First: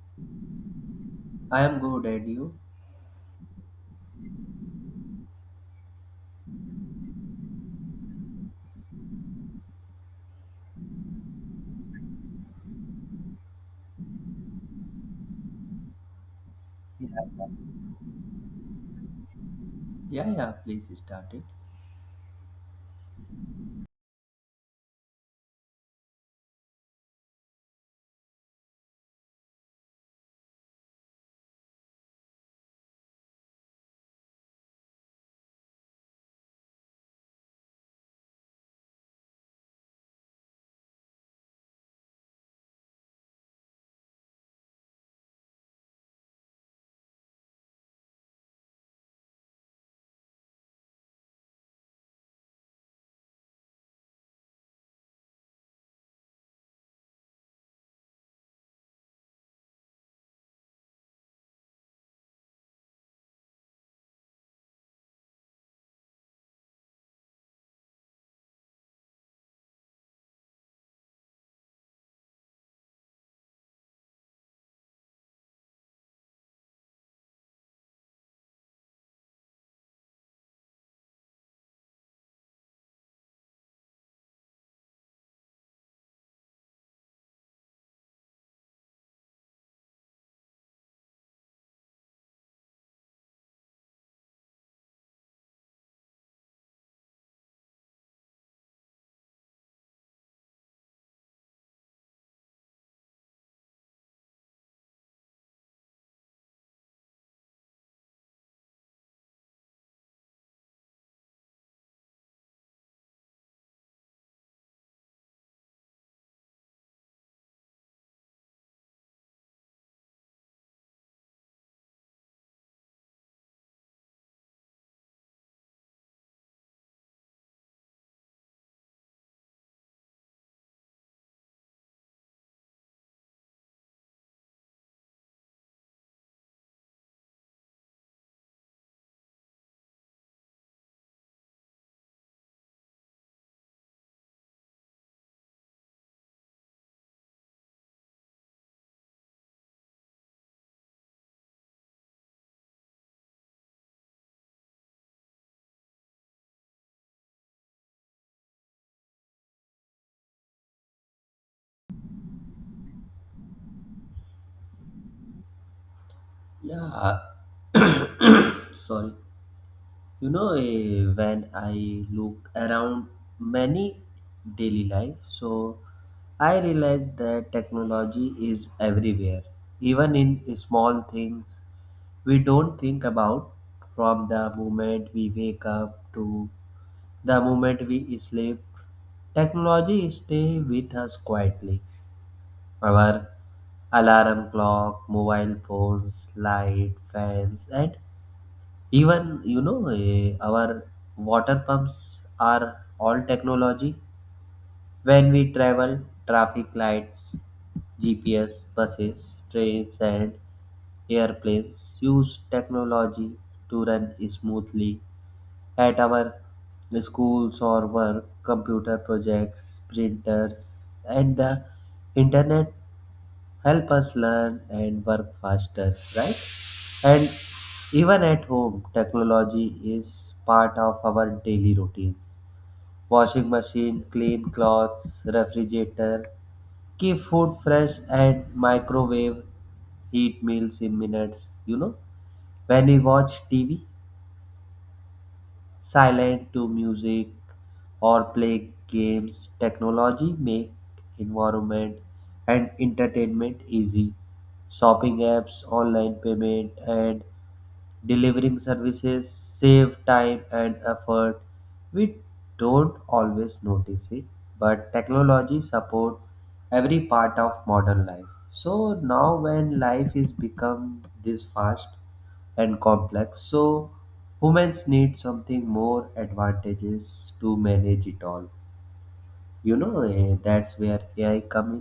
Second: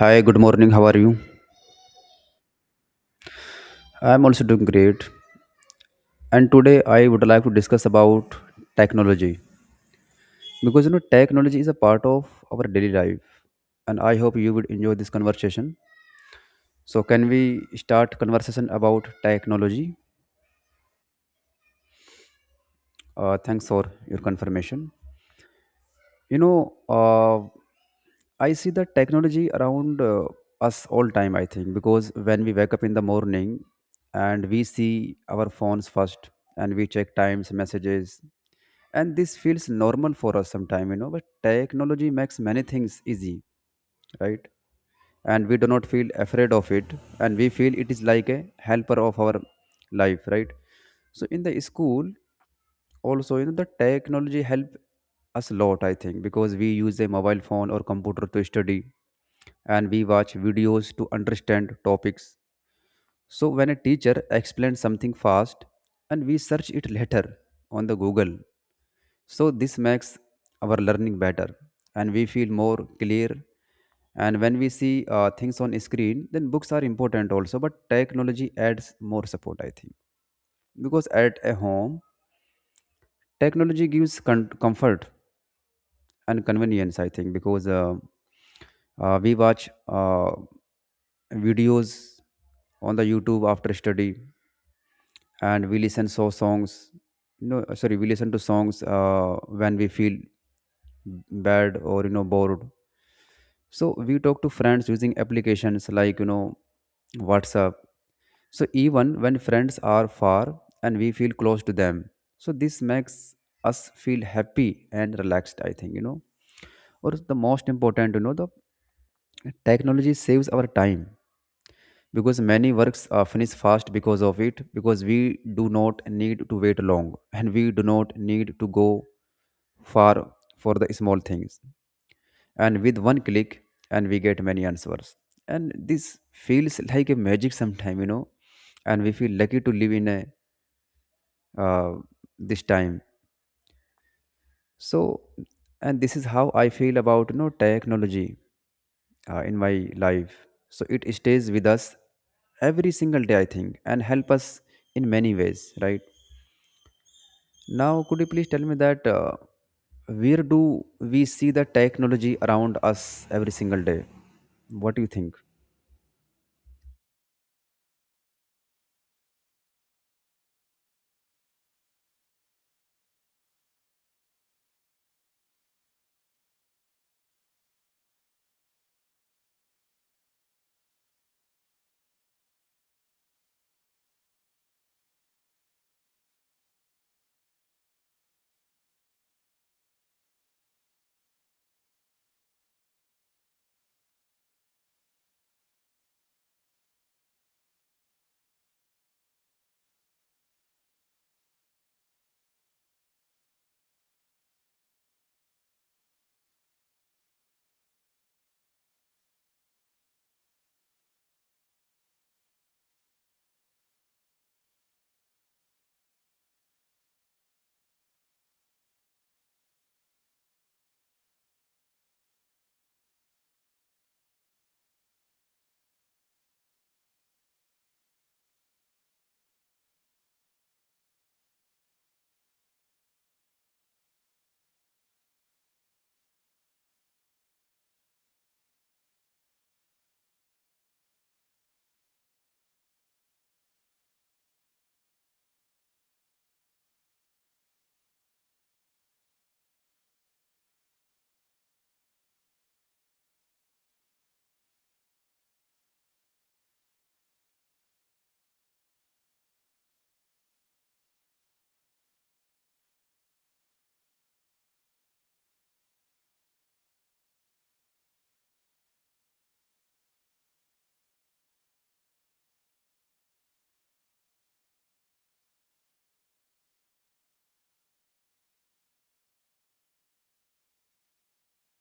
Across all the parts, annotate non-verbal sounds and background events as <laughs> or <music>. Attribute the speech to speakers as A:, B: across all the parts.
A: Hi, good morning. How are you?
B: I am good, and you?
A: I'm also doing great. And today I would like to discuss about technology because you know technology is a part of our daily life, and I hope you would enjoy this conversation. So can
B: Yeah,
A: we start conversation about technology?
B: yeah, please start it.
A: Thanks for your confirmation. you know uh, I see the technology around us all time, I think, because when we wake up in the morning and we see our phones first, and we check times messages, and this feels normal for us sometime, you know. But technology makes many things easy, right, and we do not feel afraid of it, and we feel it is like a helper of our life, right. So in the school also, you know, the technology help us a lot, I think, because we use a mobile phone or computer to study and we watch videos to understand topics. So when a teacher explains something fast and we search it later on the google, so this makes our learning better and we feel more clear. And when we see things on screen, then books are important also, but technology adds more support, I think. Because at a home, technology gives comfort and convenience, I think, because we watch videos on the YouTube after study, and we listen so songs no sorry we listen to songs when we feel bad or, you know, bored. So we talk to friends using applications like, WhatsApp. So even when friends are far and we feel close to them, so this makes us feel happy and relaxed, I think. Or the most important, you know, the technology saves our time because many works are finished fast because of it, because we do not need to wait long and we do not need to go far for the small things, and with one click and we get many answers, and this feels like a magic sometime, you know. And we feel lucky to live in a uh, this time. So and this is how I feel about, you know, technology in my life. So it stays with us every single day, I think, and help us in many ways, right. Now could you please tell me that, where do we see the technology around us every single day? What do you think?
B: Yeah, sorry. When I look around many daily life, so I realize that technology is everywhere, even in small things we don't think about, from the moment we wake up to the moment we sleep. Technology stay with us quietly. Our alarm clock, mobile phones, light, fans, and even our water pumps are all technology. When we travel, traffic lights, GPS, buses, trains, and airplanes use technology to run smoothly. At our schools or work, computer projects, printers, and the internet help us learn and work faster, right? And even at home, technology is part of our daily routines. Washing machine, clean clothes, refrigerator, keep food fresh, and microwave heat meals in minutes. When we watch tv, silent to music, or play games, technology make environment and entertainment easy. Shopping apps, online payment, and delivering services save time and effort. We don't always notice it, but technology support every part of modern life. So now when life is become this fast and complex, so humans need something more advantageous to manage it all. That's where AI come in.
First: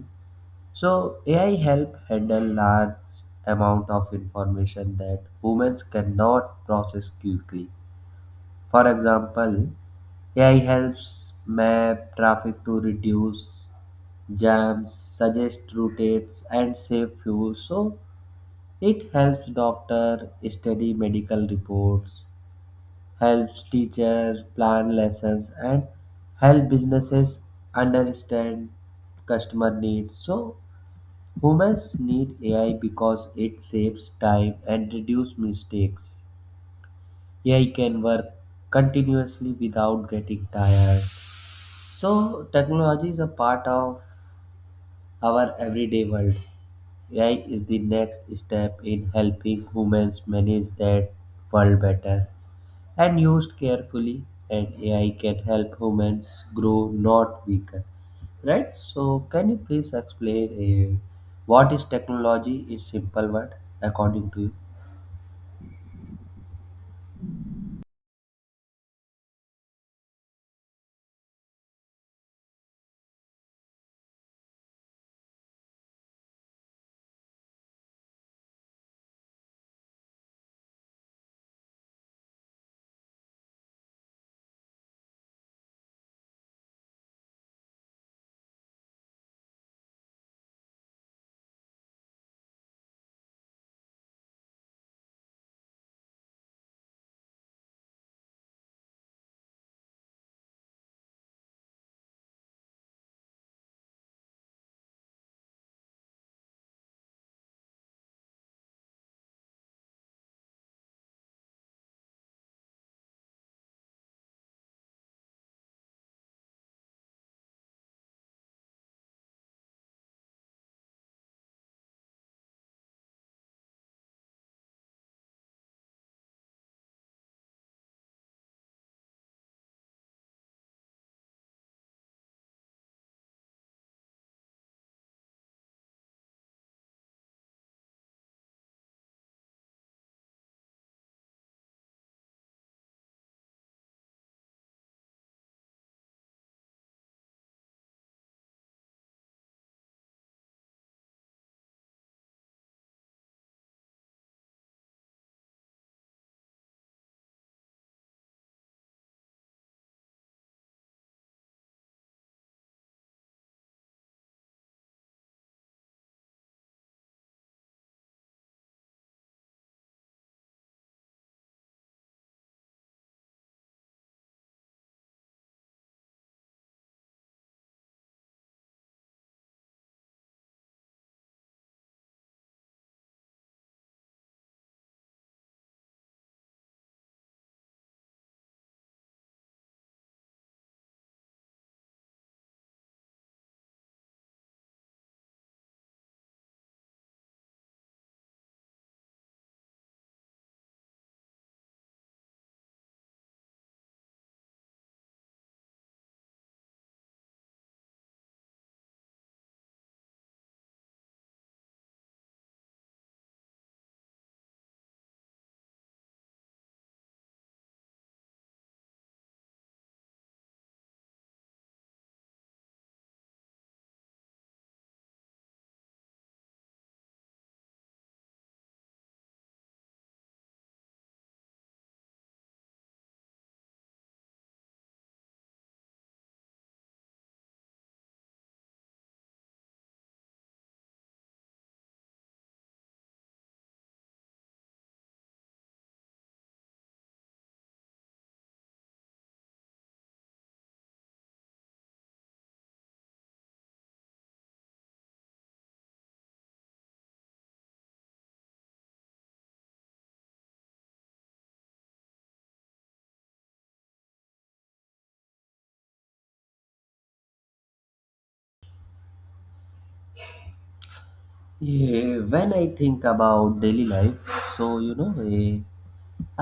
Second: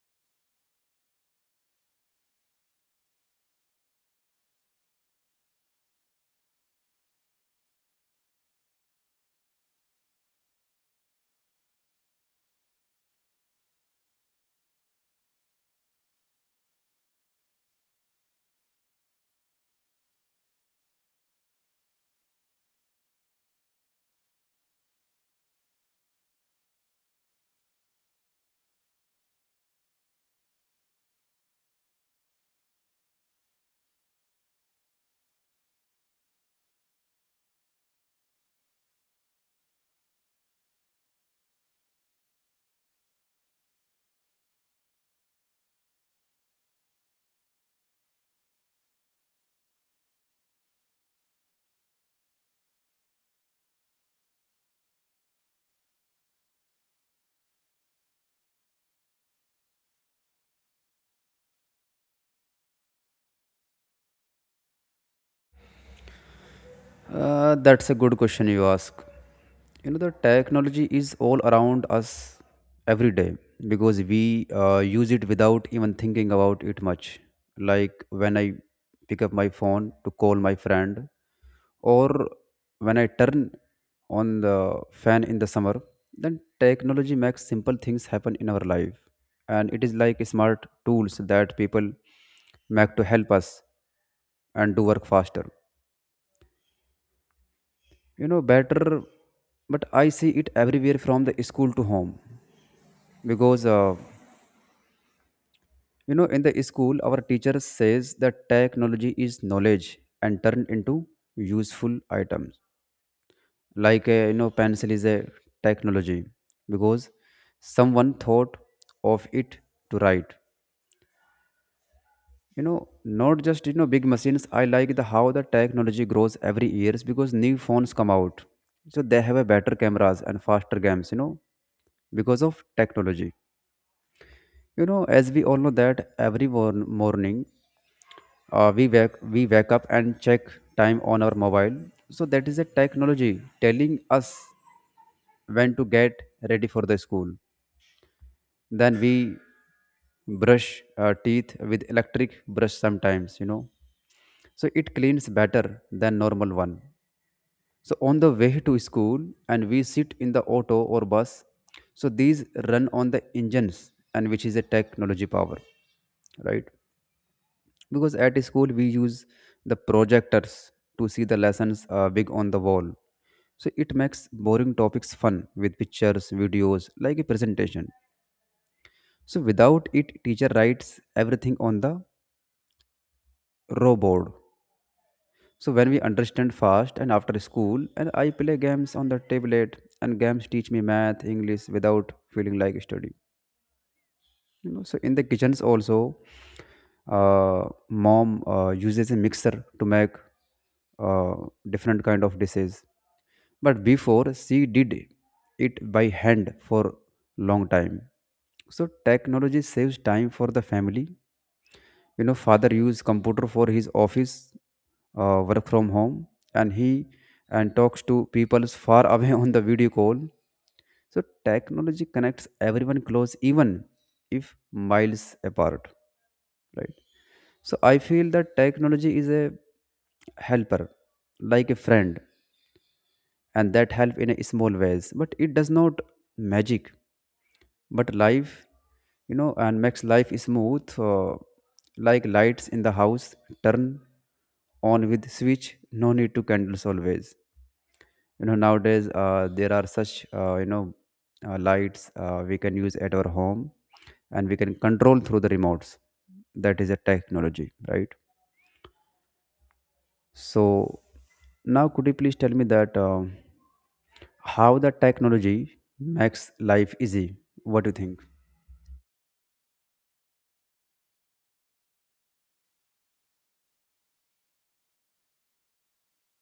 B: So AI help handle large amount of information that humans cannot process quickly. For example, AI helps map traffic to reduce jams, suggest routes, and save fuel. So it helps doctor study medical reports, helps teachers plan lessons, and help businesses understand customer needs. So humans need AI because it saves time and reduce mistakes. AI can work continuously without getting tired. So technology is a part of our everyday world. AI is the next step in helping humans manage that world better. And used carefully, and ai can help humans grow, not weaken, right? So can you please explain what is technology is simple word according to you?
A: That's a good question you ask. You know, the technology is all around us every day because we use it without even thinking about it much. Like when I pick up my phone to call my friend, or when I turn on the fan in the summer, then technology makes simple things happen in our life. And it is like smart tools that people make to help us and do work faster, you know, better. But I see it everywhere from the school to home, because you know, in the school our teacher says that technology is knowledge and turned into useful items, like you know, pencil is a technology because someone thought of it to write, you know, not just, you know, big machines. I like the how the technology grows every years because new phones come out, so they have a better cameras and faster games, you know, because of technology. You know, as we all know that every morning we wake up and check time on our mobile, so that is a technology telling us when to get ready for the school. Then we brush teeth with electric brush sometimes, you know, so it cleans better than normal one. So on the way to school, and we sit in the auto or bus, so these run on the engines and which is a technology power, right. Because at school we use the projectors to see the lessons big on the wall, so it makes boring topics fun with pictures videos like a presentation. So without it teacher writes everything on the row board. So when we understand fast, and after school and I play games on the tablet, and games teach me math, English without feeling like study. You know, so in the kitchens also, mom uses a mixer to make uh, different kind of dishes. But before she did it by hand for long time. So technology saves time for the family. You know, father used computer for his office work from home, and he and talks to people far <laughs> away on the video call. So technology connects everyone close even if miles apart, right. So I feel that technology is a helper like a friend, and that help in a small ways, but it does not magic but life, you know, and makes life smooth. Like lights in the house turn on with switch, no need to candles always. You know, nowadays there are such lights we can use at our home, and we can control through the remotes. That is a technology, right. So now could you please tell me that, how the technology makes life easy? What do you think?
B: Yeah, When I think about daily life, so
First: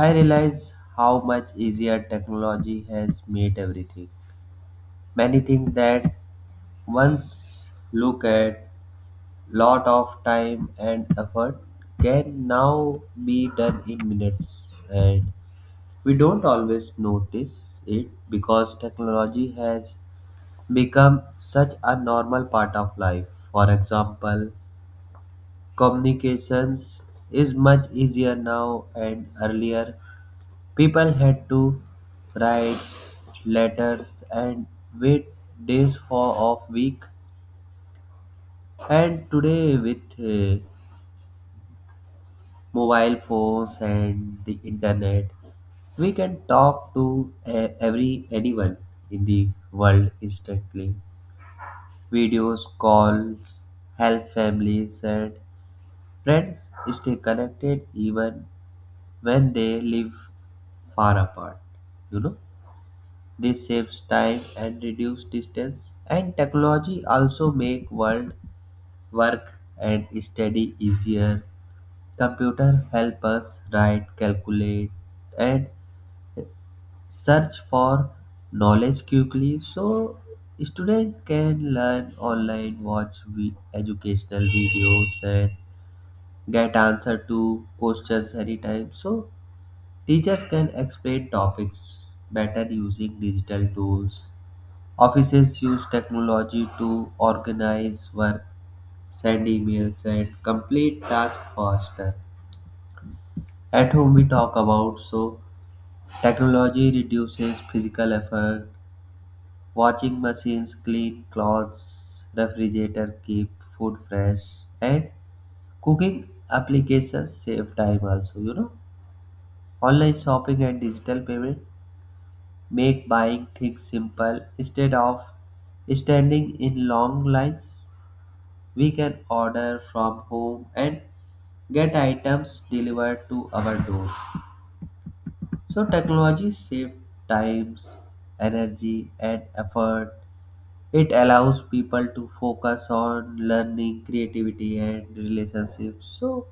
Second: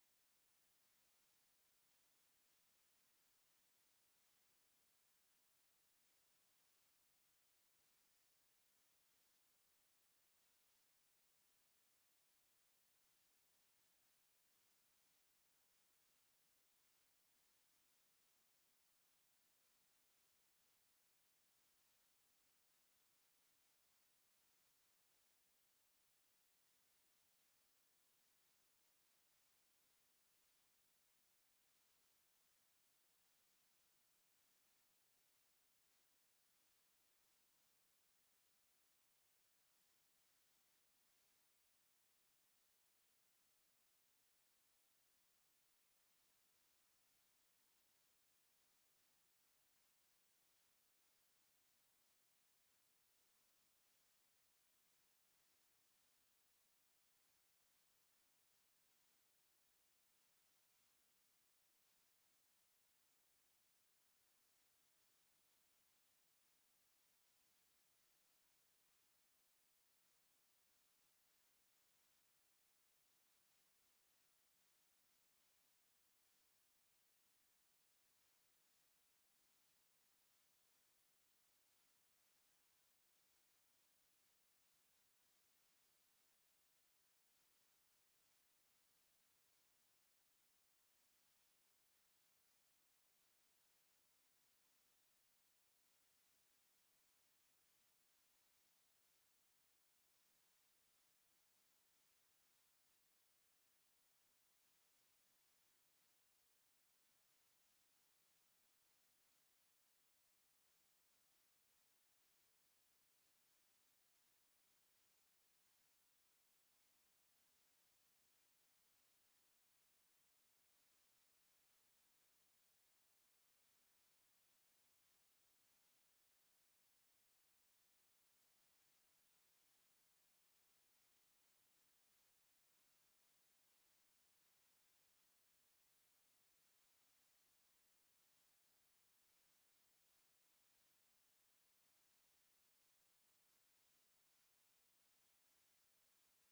B: I realize how much easier technology has made everything. Many things that once look at lot of time and effort can now be done in minutes, and we don't always notice it because technology has become such a normal part of life. For example, communications is much easier now, and earlier people had to write letters and wait days for off week. And today, with mobile phones and the internet, we can talk to every anyone in the world instantly. Videos, calls, help families and friends stay connected even when they live far apart, you know. This saves time and reduce distance. And technology also make world work and study easier. Computer help us write, calculate, and search for knowledge quickly. So student can learn online, watch educational videos, and get answer to questions anytime. So teachers can explain topics better using digital tools. Offices use technology to organize work, send emails, and complete tasks faster. At home, we talk about, so technology reduces physical effort. Washing machines clean clothes, refrigerator keep food fresh, and cooking applications save time also. You know, online shopping and digital payment make buying things simple instead of standing in long lines. We can order from home and get items delivered to our door. So technology saves times, energy, and effort. It allows people to focus on learning, creativity, and relationships. So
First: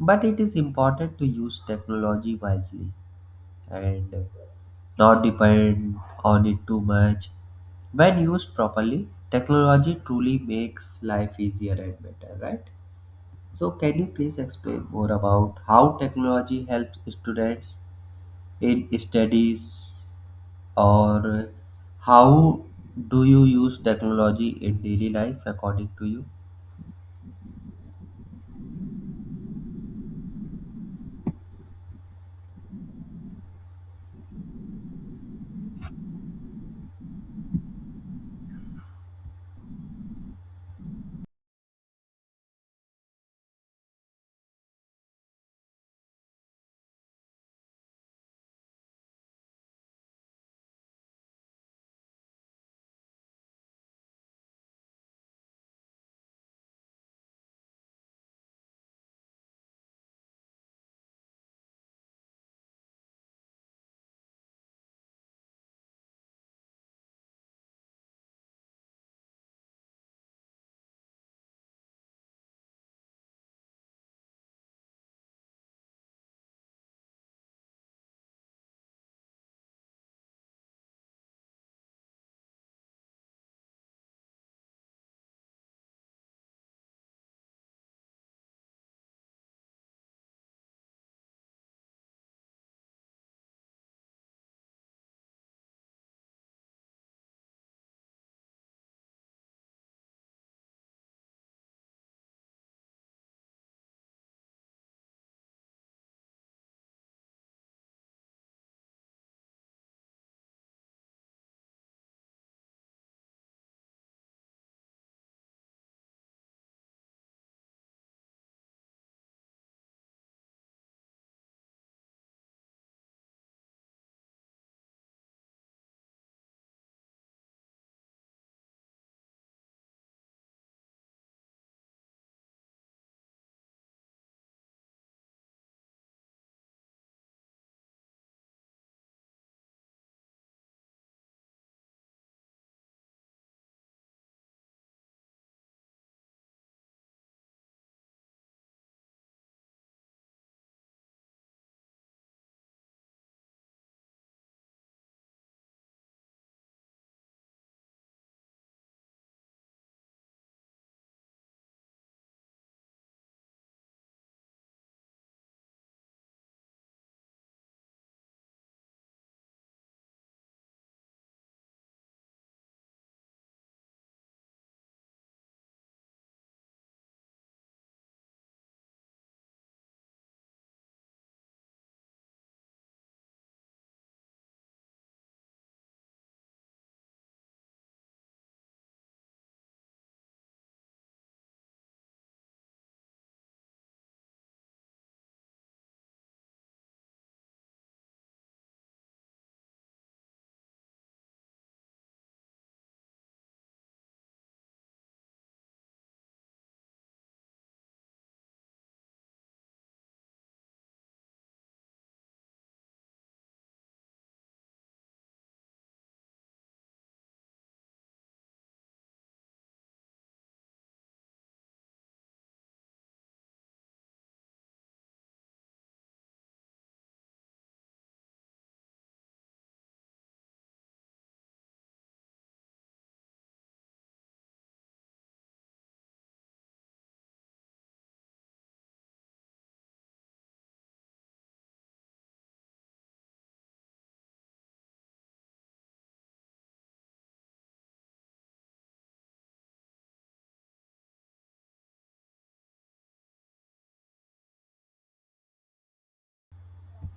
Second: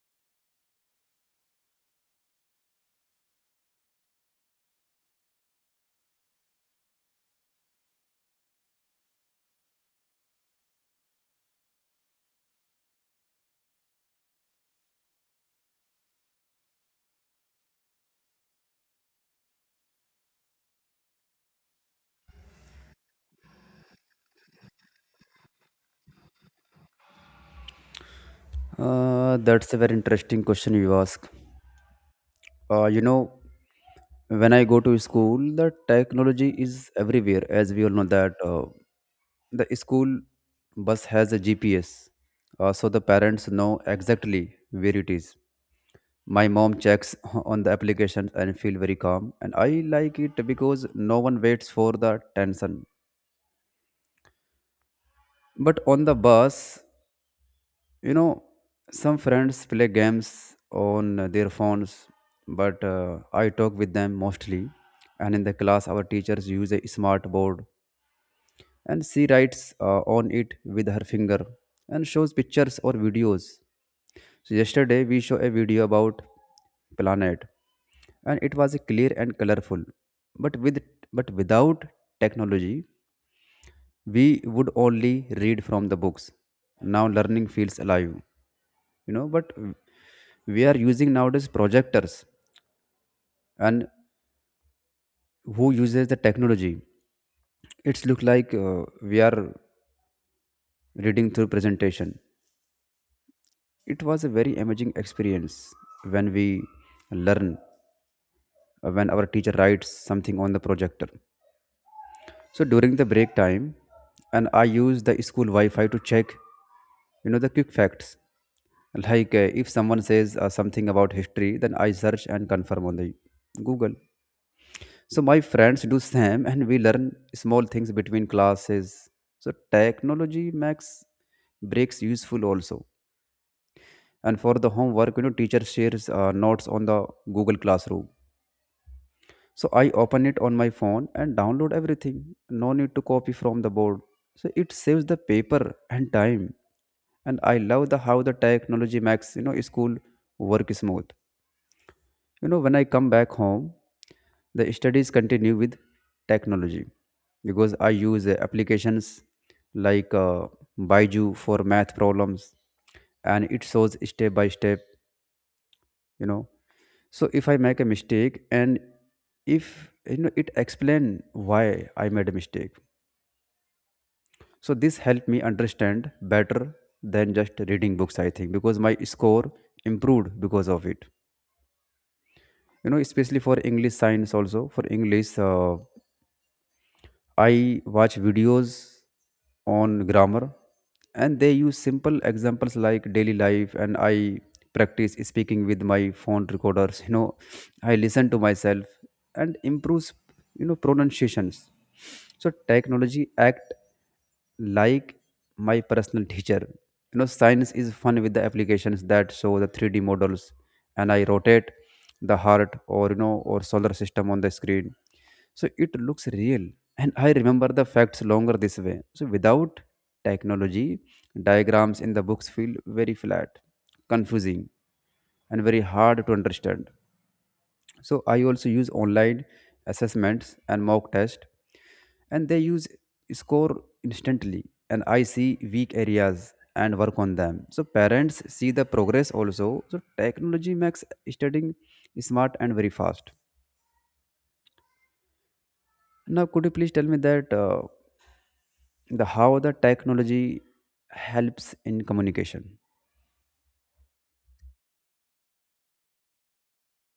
B: but it is important to use technology wisely and not depend on it too much. When used properly, technology truly makes life easier and better, right? So, can you please explain more about how technology helps students in studies, or how do you use technology in daily life according to you?
A: That's a very interesting question you ask. You know, when I go to school, the technology is everywhere. As we all know that the school bus has a GPS, so the parents know exactly where it is. My mom checks <laughs> on the applications and feel very calm, and I like it because no one waits for the tension. But on the bus, you know, some friends play games on their phones, but I talk with them mostly. And in the class, our teachers use a smart board, and she writes on it with her finger and shows pictures or videos. So yesterday, we saw a video about planet, and it was clear and colorful. But with but without technology, we would only read from the books. Now learning feels alive, you know. But we are using nowadays projectors, and who uses the technology, it's look like we are reading through presentation. It was a very amazing experience when we learn, when our teacher writes something on the projector. So during the break time, and I use the school wi-fi to check, you know, the quick facts, like if someone says something about history, then I search and confirm on the google. So my friends do same, and we learn small things between classes. So technology makes breaks useful also. And for the homework, you know, teacher shares notes on the Google Classroom. So I open it on my phone and download everything. No need to copy from the board. So it saves the paper and time. And I love the how the technology makes, you know, school work smooth. You know, when I come back home, the studies continue with technology because I use applications like Baiju for math problems, and it shows step by step, you know. So if I make a mistake, and if you know it explain why I made a mistake. So this helped me understand better than just reading books, I think, because my score improved because of it. You know, especially for English science also, for English I watch videos on grammar, and they use simple examples like daily life, and I practice speaking with my phone recorders. You know, I listen to myself and improves, you know, pronunciations. So technology act like my personal teacher. You know, science is fun with the applications that show the 3D models, and I rotate the heart or, you know, or solar system on the screen, so it looks real. And I remember the facts longer this way. So without technology, diagrams in the books feel very flat, confusing, and very hard to understand. So I also use online assessments and mock test, and they use score instantly, and I see weak areas and work on them. So parents see the progress also. So technology makes studying smart and very fast. Now, could you please tell me that? The how the technology helps in communication.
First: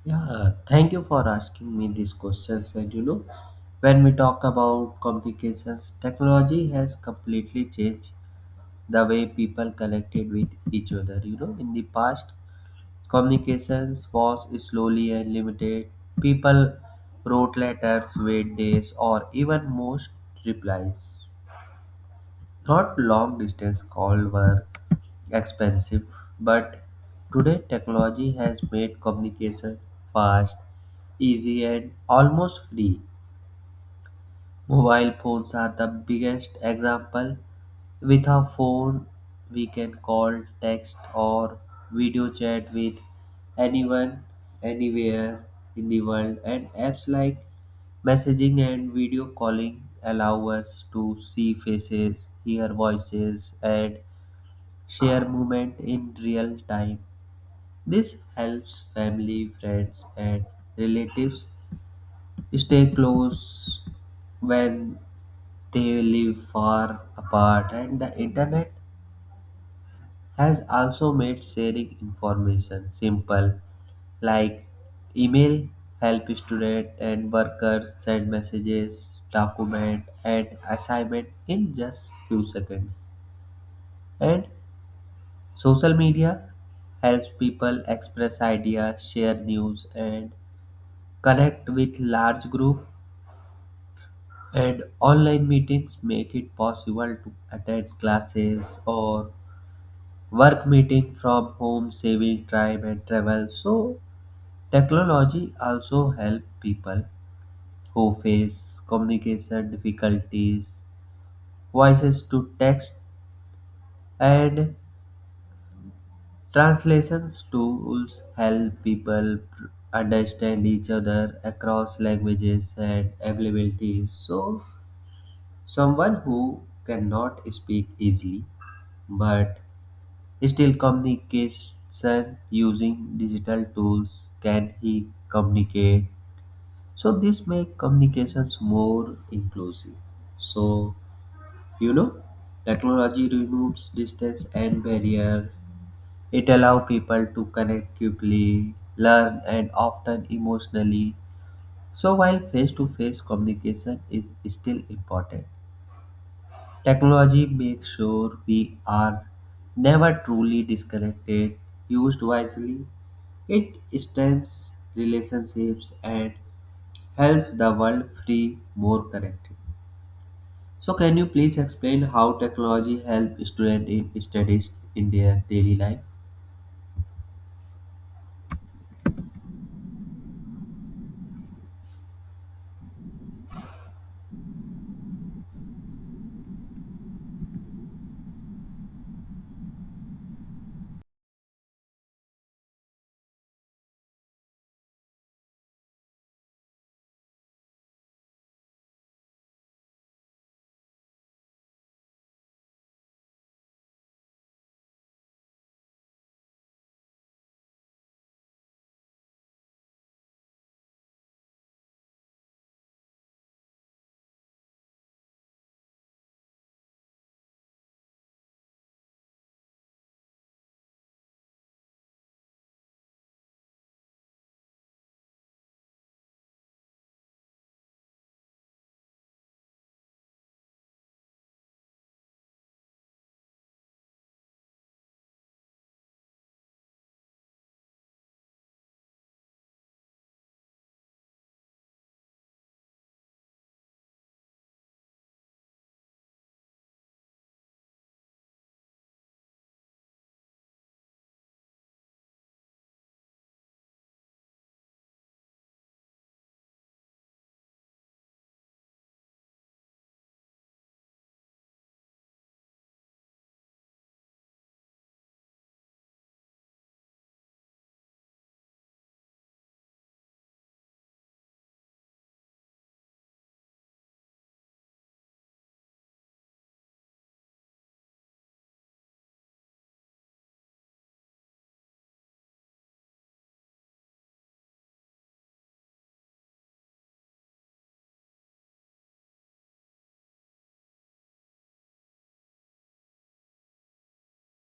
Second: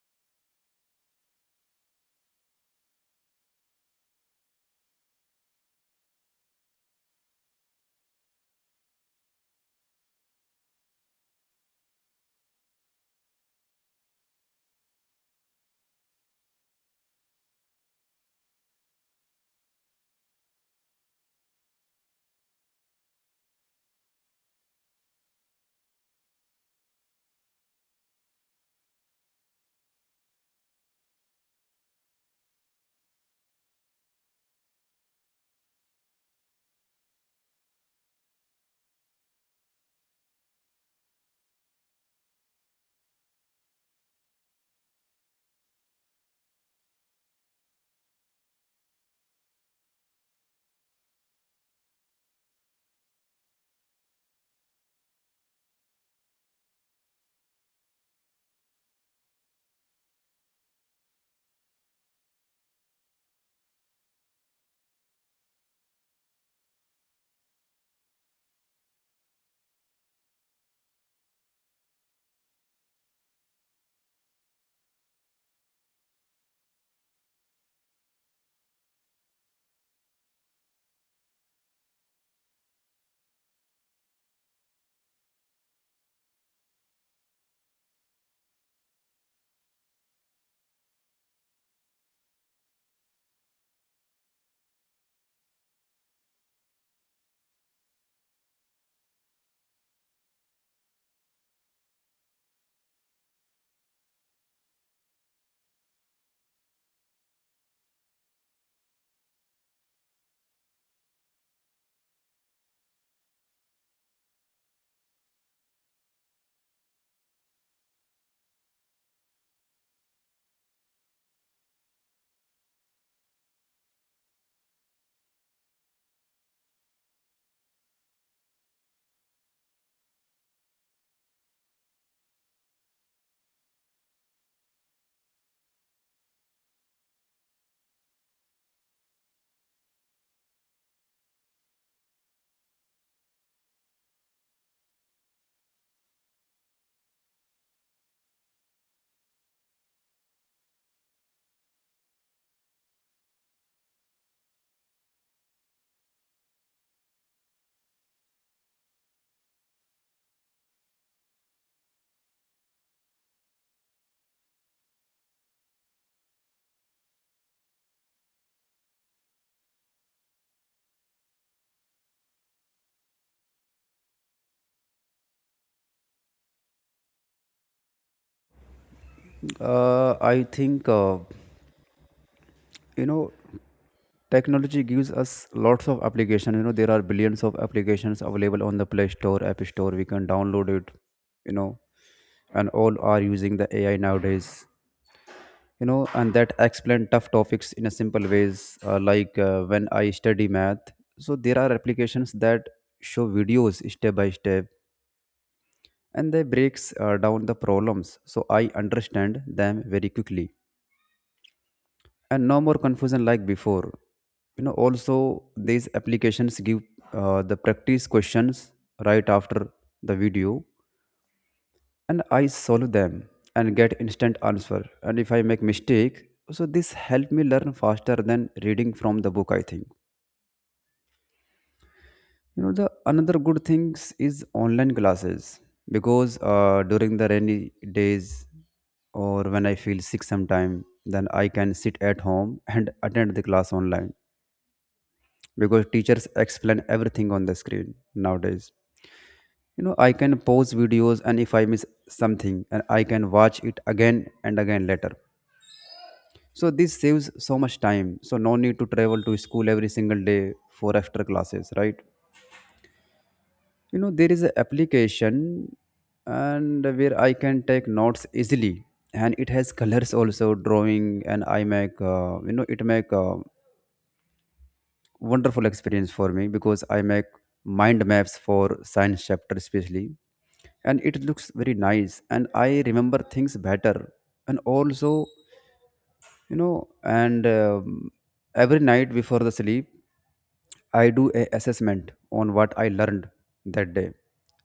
B: Yeah, thank you for asking me these questions. And you know, when we talk about complications, technology has completely changed the way people connected with each other. You know, in the past, communications was slowly and limited. People wrote letters, wait days, or even most replies. Not long distance calls were expensive, but today technology has made communication fast, easy, and almost free. Mobile phones are the biggest example. With a phone, we can call, text, or video chat with anyone, anywhere in the world. And apps like messaging and video calling allow us to see faces, hear voices, and share movement in real time. This helps family, friends, and relatives stay close when they live far apart. And the internet has also made sharing information simple, like email help student and workers send messages, document, and assignment in just few seconds. And social media helps people express ideas, share news, and connect with large group. And online meetings make it possible to attend classes or work meeting from home, saving time and travel. So technology also help people who face communication difficulties. Voices to text and translations tools help people understand each other across languages and availabilities. So someone who cannot speak easily but still, communication using digital tools can he communicate? So this make communications more inclusive. So you know, technology removes distance and barriers. It allows people to connect quickly, learn, and often emotionally. So while face-to-face communication is still important, technology makes sure we are never truly disconnected. Used wisely, it strengthens relationships and helps the world feel more connected. So, can you please explain how technology helps students in studies in their daily life?
A: I think you know technology gives us lots of application. There are billions of applications available on the Play Store, App Store. We can download it. you know and all are using the AI nowadays, and that explain tough topics in a simple ways, like when I study math. So there are applications that show videos step by step, and they breaks down the problems, so I understand them very quickly, and no more confusion like before. Also, these applications give the practice questions right after the video, and I solve them and get instant answer. And if I make mistake, so this help me learn faster than reading from the book, I think. The another good things is online classes because during the rainy days or when I feel sick sometime, then I can sit at home and attend the class online because teachers explain everything on the screen nowadays. I can pause videos, and if I miss something, and I can watch it again and again later. So this saves so much time. So no need to travel to school every single day for extra classes, right? There is an application and where I can take notes easily, and it has colors also, drawing. And I make, it make a wonderful experience for me because I make mind maps for science chapter especially, and it looks very nice, and I remember things better. And also, you know and every night before the sleep, I do a assessment on what I learned that day.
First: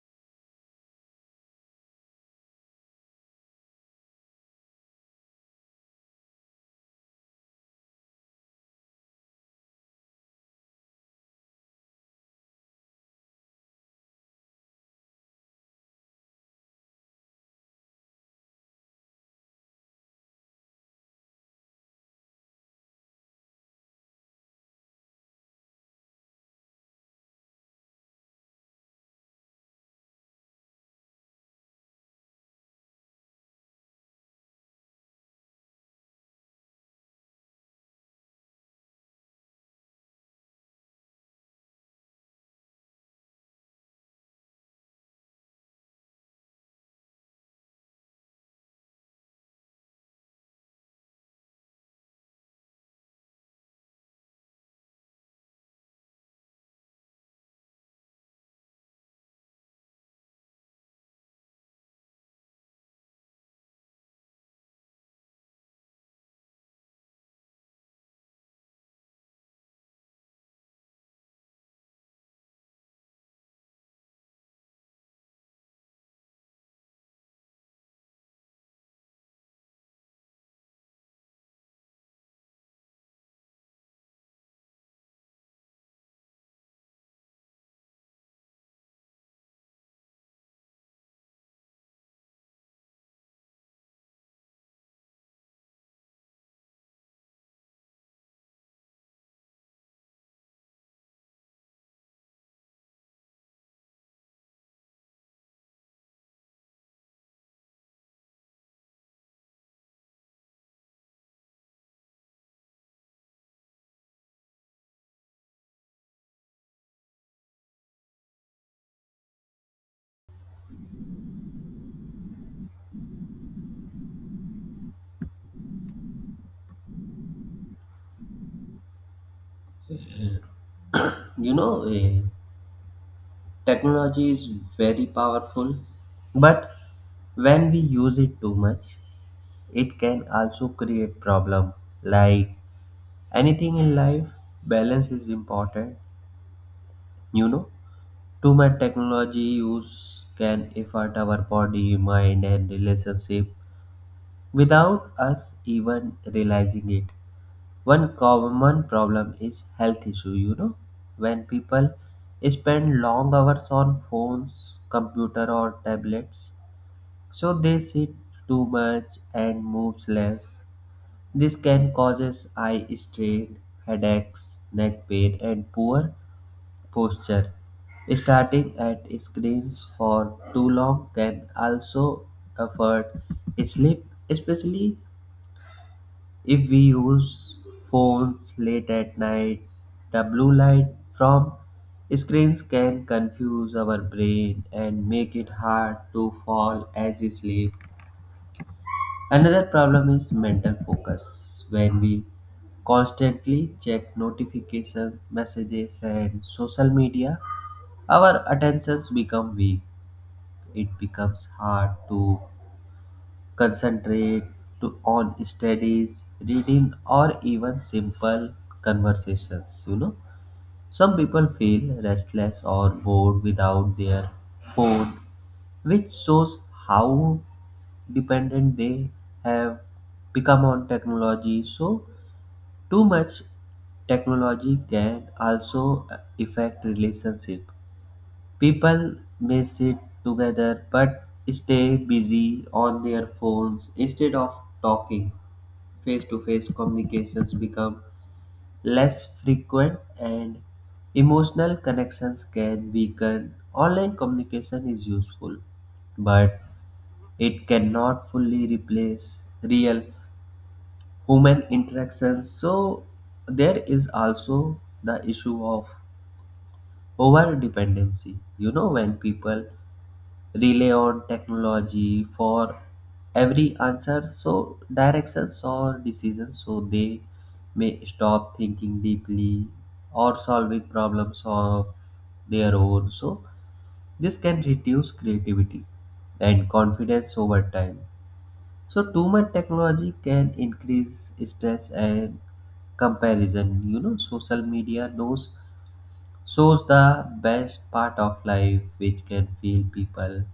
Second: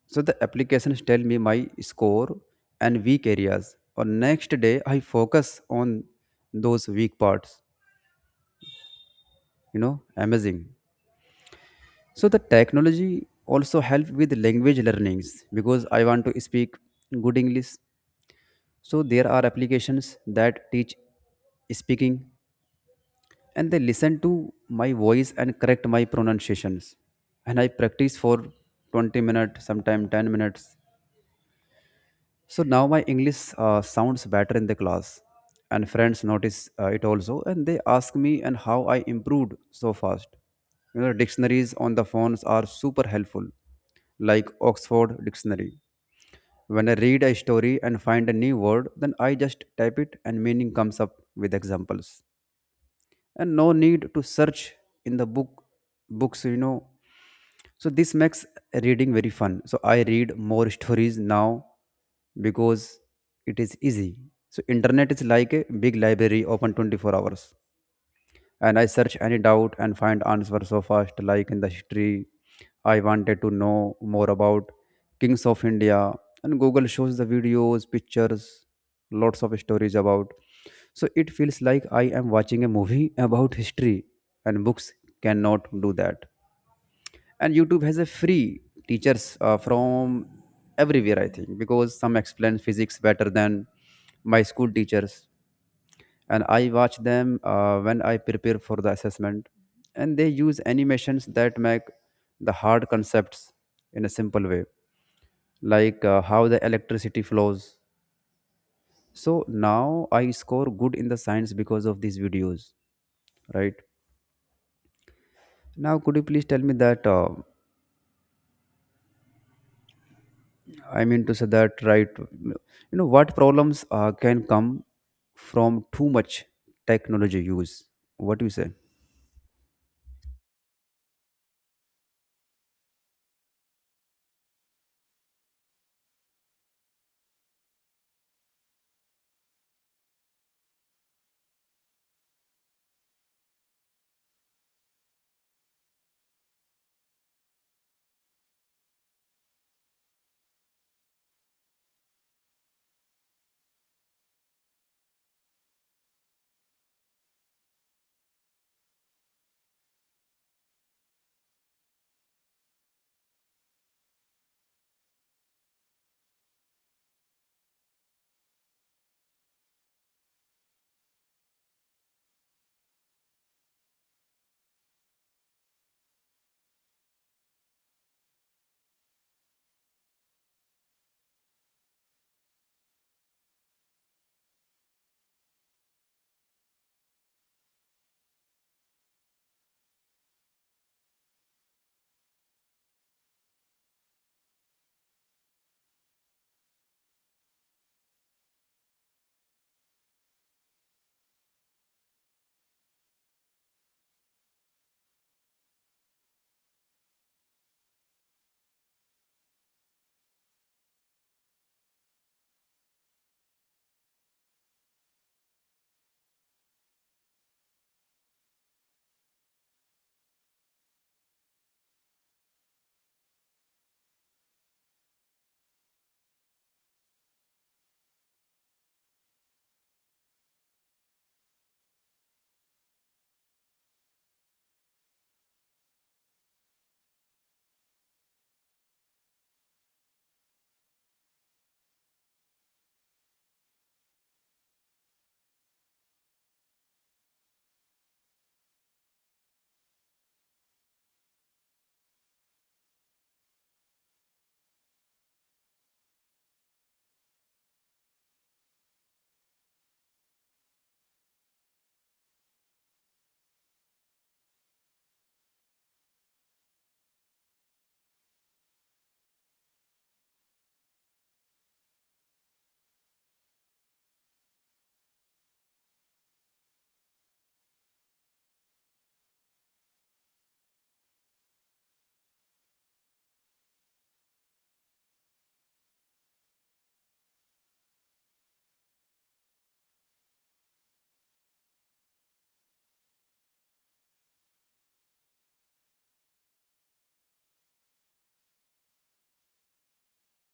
A: So the applications tell me my score and weak areas. On next day, I focus on those weak parts. You know, amazing. So the technology also help with language learnings because I want to speak good English. So there are applications that teach speaking, and they listen to my voice and correct my pronunciations. And I practice for 20 minutes, sometimes 10 minutes. So now my English sounds better in the class, and friends notice it also, and they ask me and how I improved so fast. You know, dictionaries on the phones are super helpful, like Oxford Dictionary. When I read a story and find a new word, then I just type it, and meaning comes up with examples, and no need to search in the books. So this makes reading very fun, so I read more stories now because it is easy. So internet is like a big library open 24 hours, and I search any doubt and find answer so fast. Like in the history, I wanted to know more about kings of India, and Google shows the videos, pictures, lots of stories about. So it feels like I am watching a movie <laughs> about history, and books cannot do that. And YouTube has a free teachers from everywhere, I think, because some explain physics better than my school teachers. And I watch them when I prepare for the assessment. And they use animations that make the hard concepts in a simple way, like how the electricity flows. So now I score good in the science because of these videos, right? Now, could you please tell me that? I mean to say that, right? You know, what problems can come from too much technology use? What do you say?
B: You know, eh, Technology is very powerful, but when we use it too much, it can also create problem. Like anything in life, balance is important. You know, too much technology use can affect our body, mind, and relationship without us even realizing it. One common problem is health issue. You know, when people spend long hours on phones, computer, or tablets, so they sit too much and moves less. This can causes eye strain, headaches, neck pain, and poor posture. Starting at screens for too long can also affect sleep, especially if we use phones late at night. The blue light from screens can confuse our brain and make it hard to fall as sleep. Another problem is mental focus. When we constantly check notifications, messages, and social media, our attentions become weak. It becomes hard to concentrate to on studies, reading, or even simple conversations. You know, some people feel restless or bored without their phone, which shows how dependent they have become on technology. So too much technology can also affect relationship. People may sit together but stay busy on their phones instead of talking. Face to face communications become less frequent and emotional connections can weaken. Online communication is useful, but it cannot fully replace real human interactions. So, there is also the issue of over dependency. You know, when people rely on technology for every answer, so directions or decisions, so they may stop thinking deeply or solving problems of their own. So this can reduce creativity and confidence over time. So too much technology can increase stress and comparison. You know, social media knows shows the best part of life, which can feel people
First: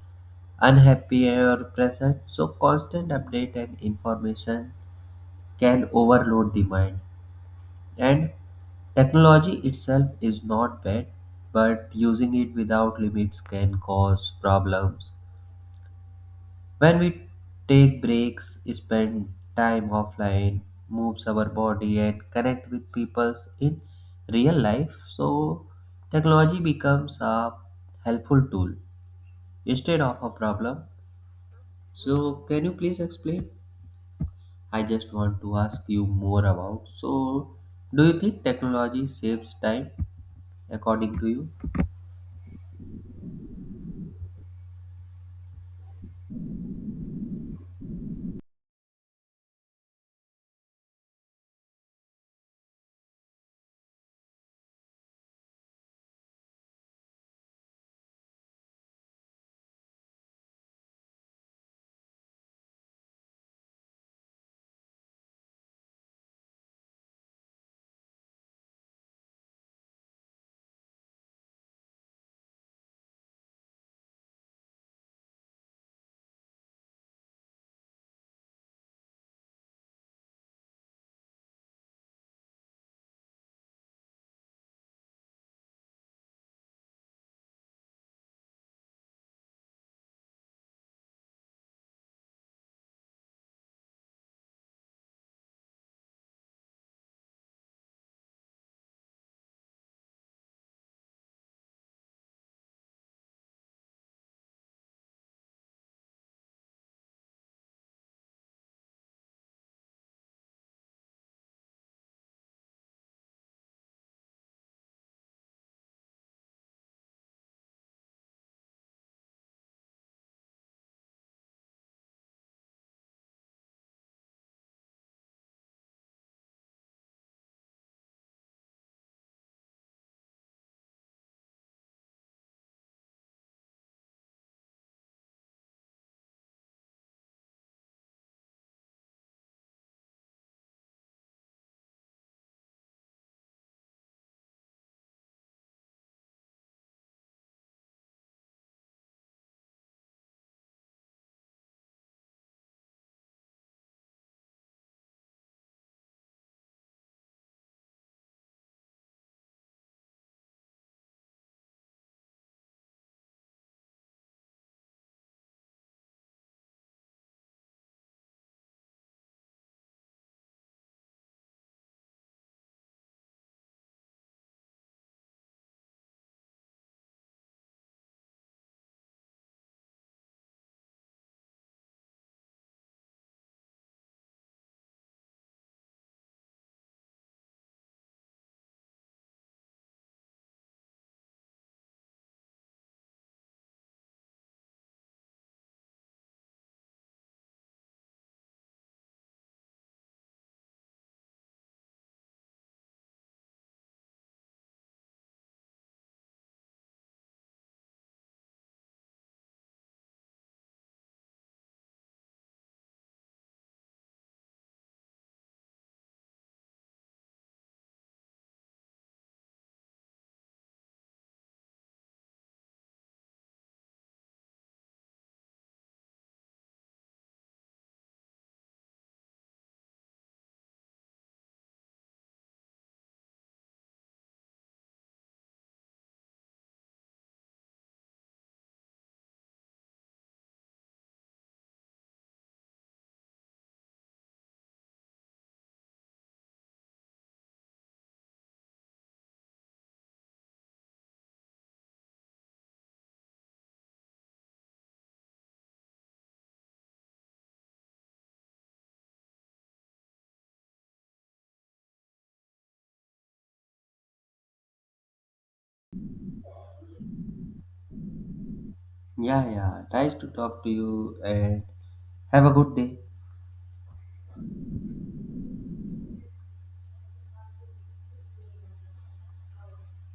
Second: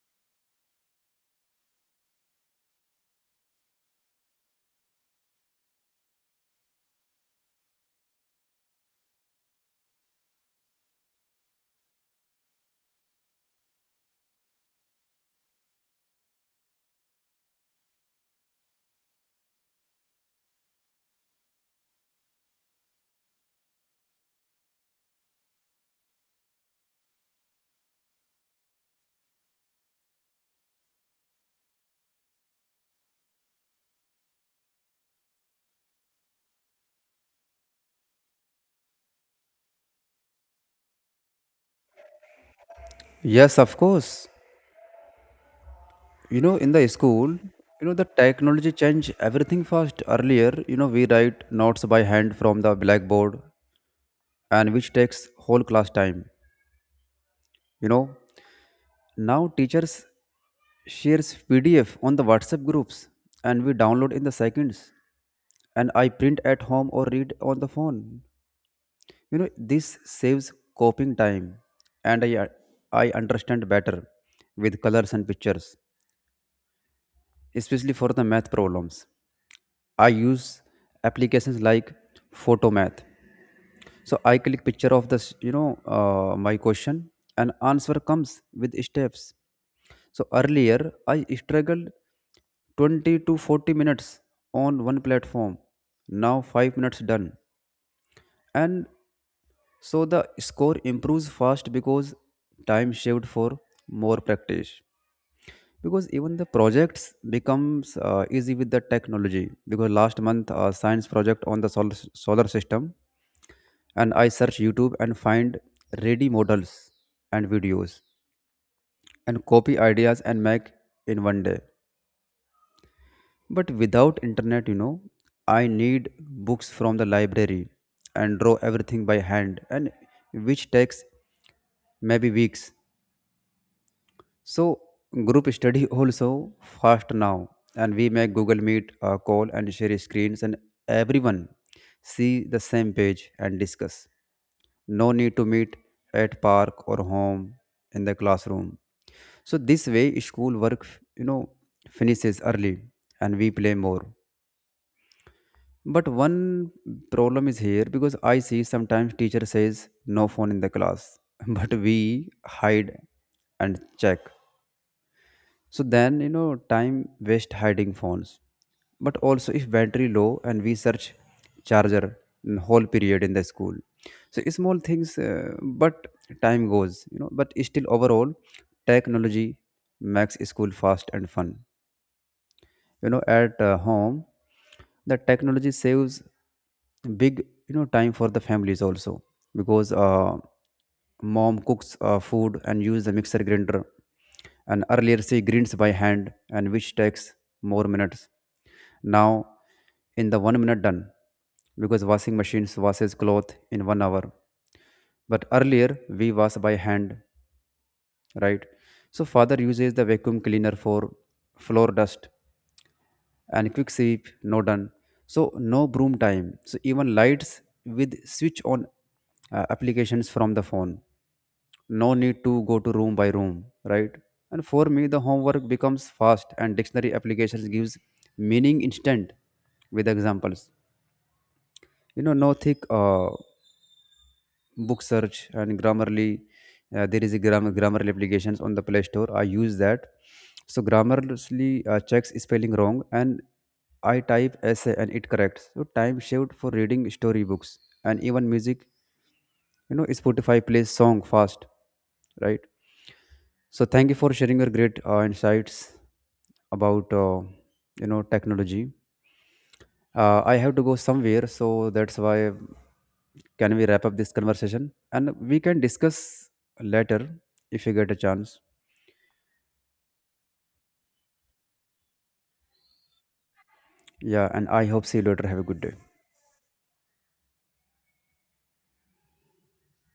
B: unhappy or present. So constant update and information can overload the mind. And technology itself is not bad, but using it without limits can cause problems. When we take breaks, spend time offline, moves our body and connect with peoples in real life. So technology becomes a helpful tool instead of a problem. So can you please explain? I just want to ask you more about. So, do you think technology saves time according to you?
A: Yes, of course. In the school, the technology changed everything fast. Earlier, we write notes by hand from the blackboard, and which takes whole class time. you know Now teachers shares PDF on the WhatsApp groups, and we download in the seconds, and I print at home or read on the phone. This saves copying time, and I understand better with colors and pictures, especially for the math problems. I use applications like Photomath. So I click picture of this, my question, and answer comes with steps. So earlier I struggled 20 to 40 minutes on one platform. Now 5 minutes done. And so the score improves fast because time saved for more practice because even the projects becomes easy with the technology because last month a science project on the solar system, and I search YouTube and find ready models and videos and copy ideas and make in one day. But without internet, you know, I need books from the library and draw everything by hand, and which takes maybe weeks. So group study also fast now, and we make Google Meet call and share screens, and everyone see the same page and discuss. No need to meet at park or home in the classroom. So this way, school work, you know finishes early, and we play more. But one problem is here because I see sometimes teacher says no phone in the class, <laughs> but we hide and check. So then, you know, time waste hiding phones. But also, if battery low, and we search charger in whole period in the school. So small things, but time goes, you know. But still, overall, technology makes school fast and fun. At home, the technology saves big, you know, time for the families also because mom cooks food and use the mixer grinder. And earlier she grinds by hand, and which takes more minutes. Now in the 1 minute done because washing machines washes cloth in 1 hour. But earlier we wash by hand, right? So father uses the vacuum cleaner for floor dust, and quick sweep no done. So no broom time. So even lights with switch on applications from the phone. No need to go to room by room, right? And for me, the homework becomes fast, and dictionary applications gives meaning instant with examples. You know, no thick book search. And grammarly, there is a grammarly applications on the Play Store. I use that. So grammarly checks spelling wrong, and I type essay and it corrects. So time saved for reading storybooks. And even music, you know, Spotify plays song fast, right? So thank you for sharing your great insights about technology. I have to go somewhere, so that's why can we wrap up this conversation, and we can discuss later if you get a chance.
B: Yeah, yeah. Nice to talk to you and have a good day.
A: Yeah, and I hope see you later. Have a good day.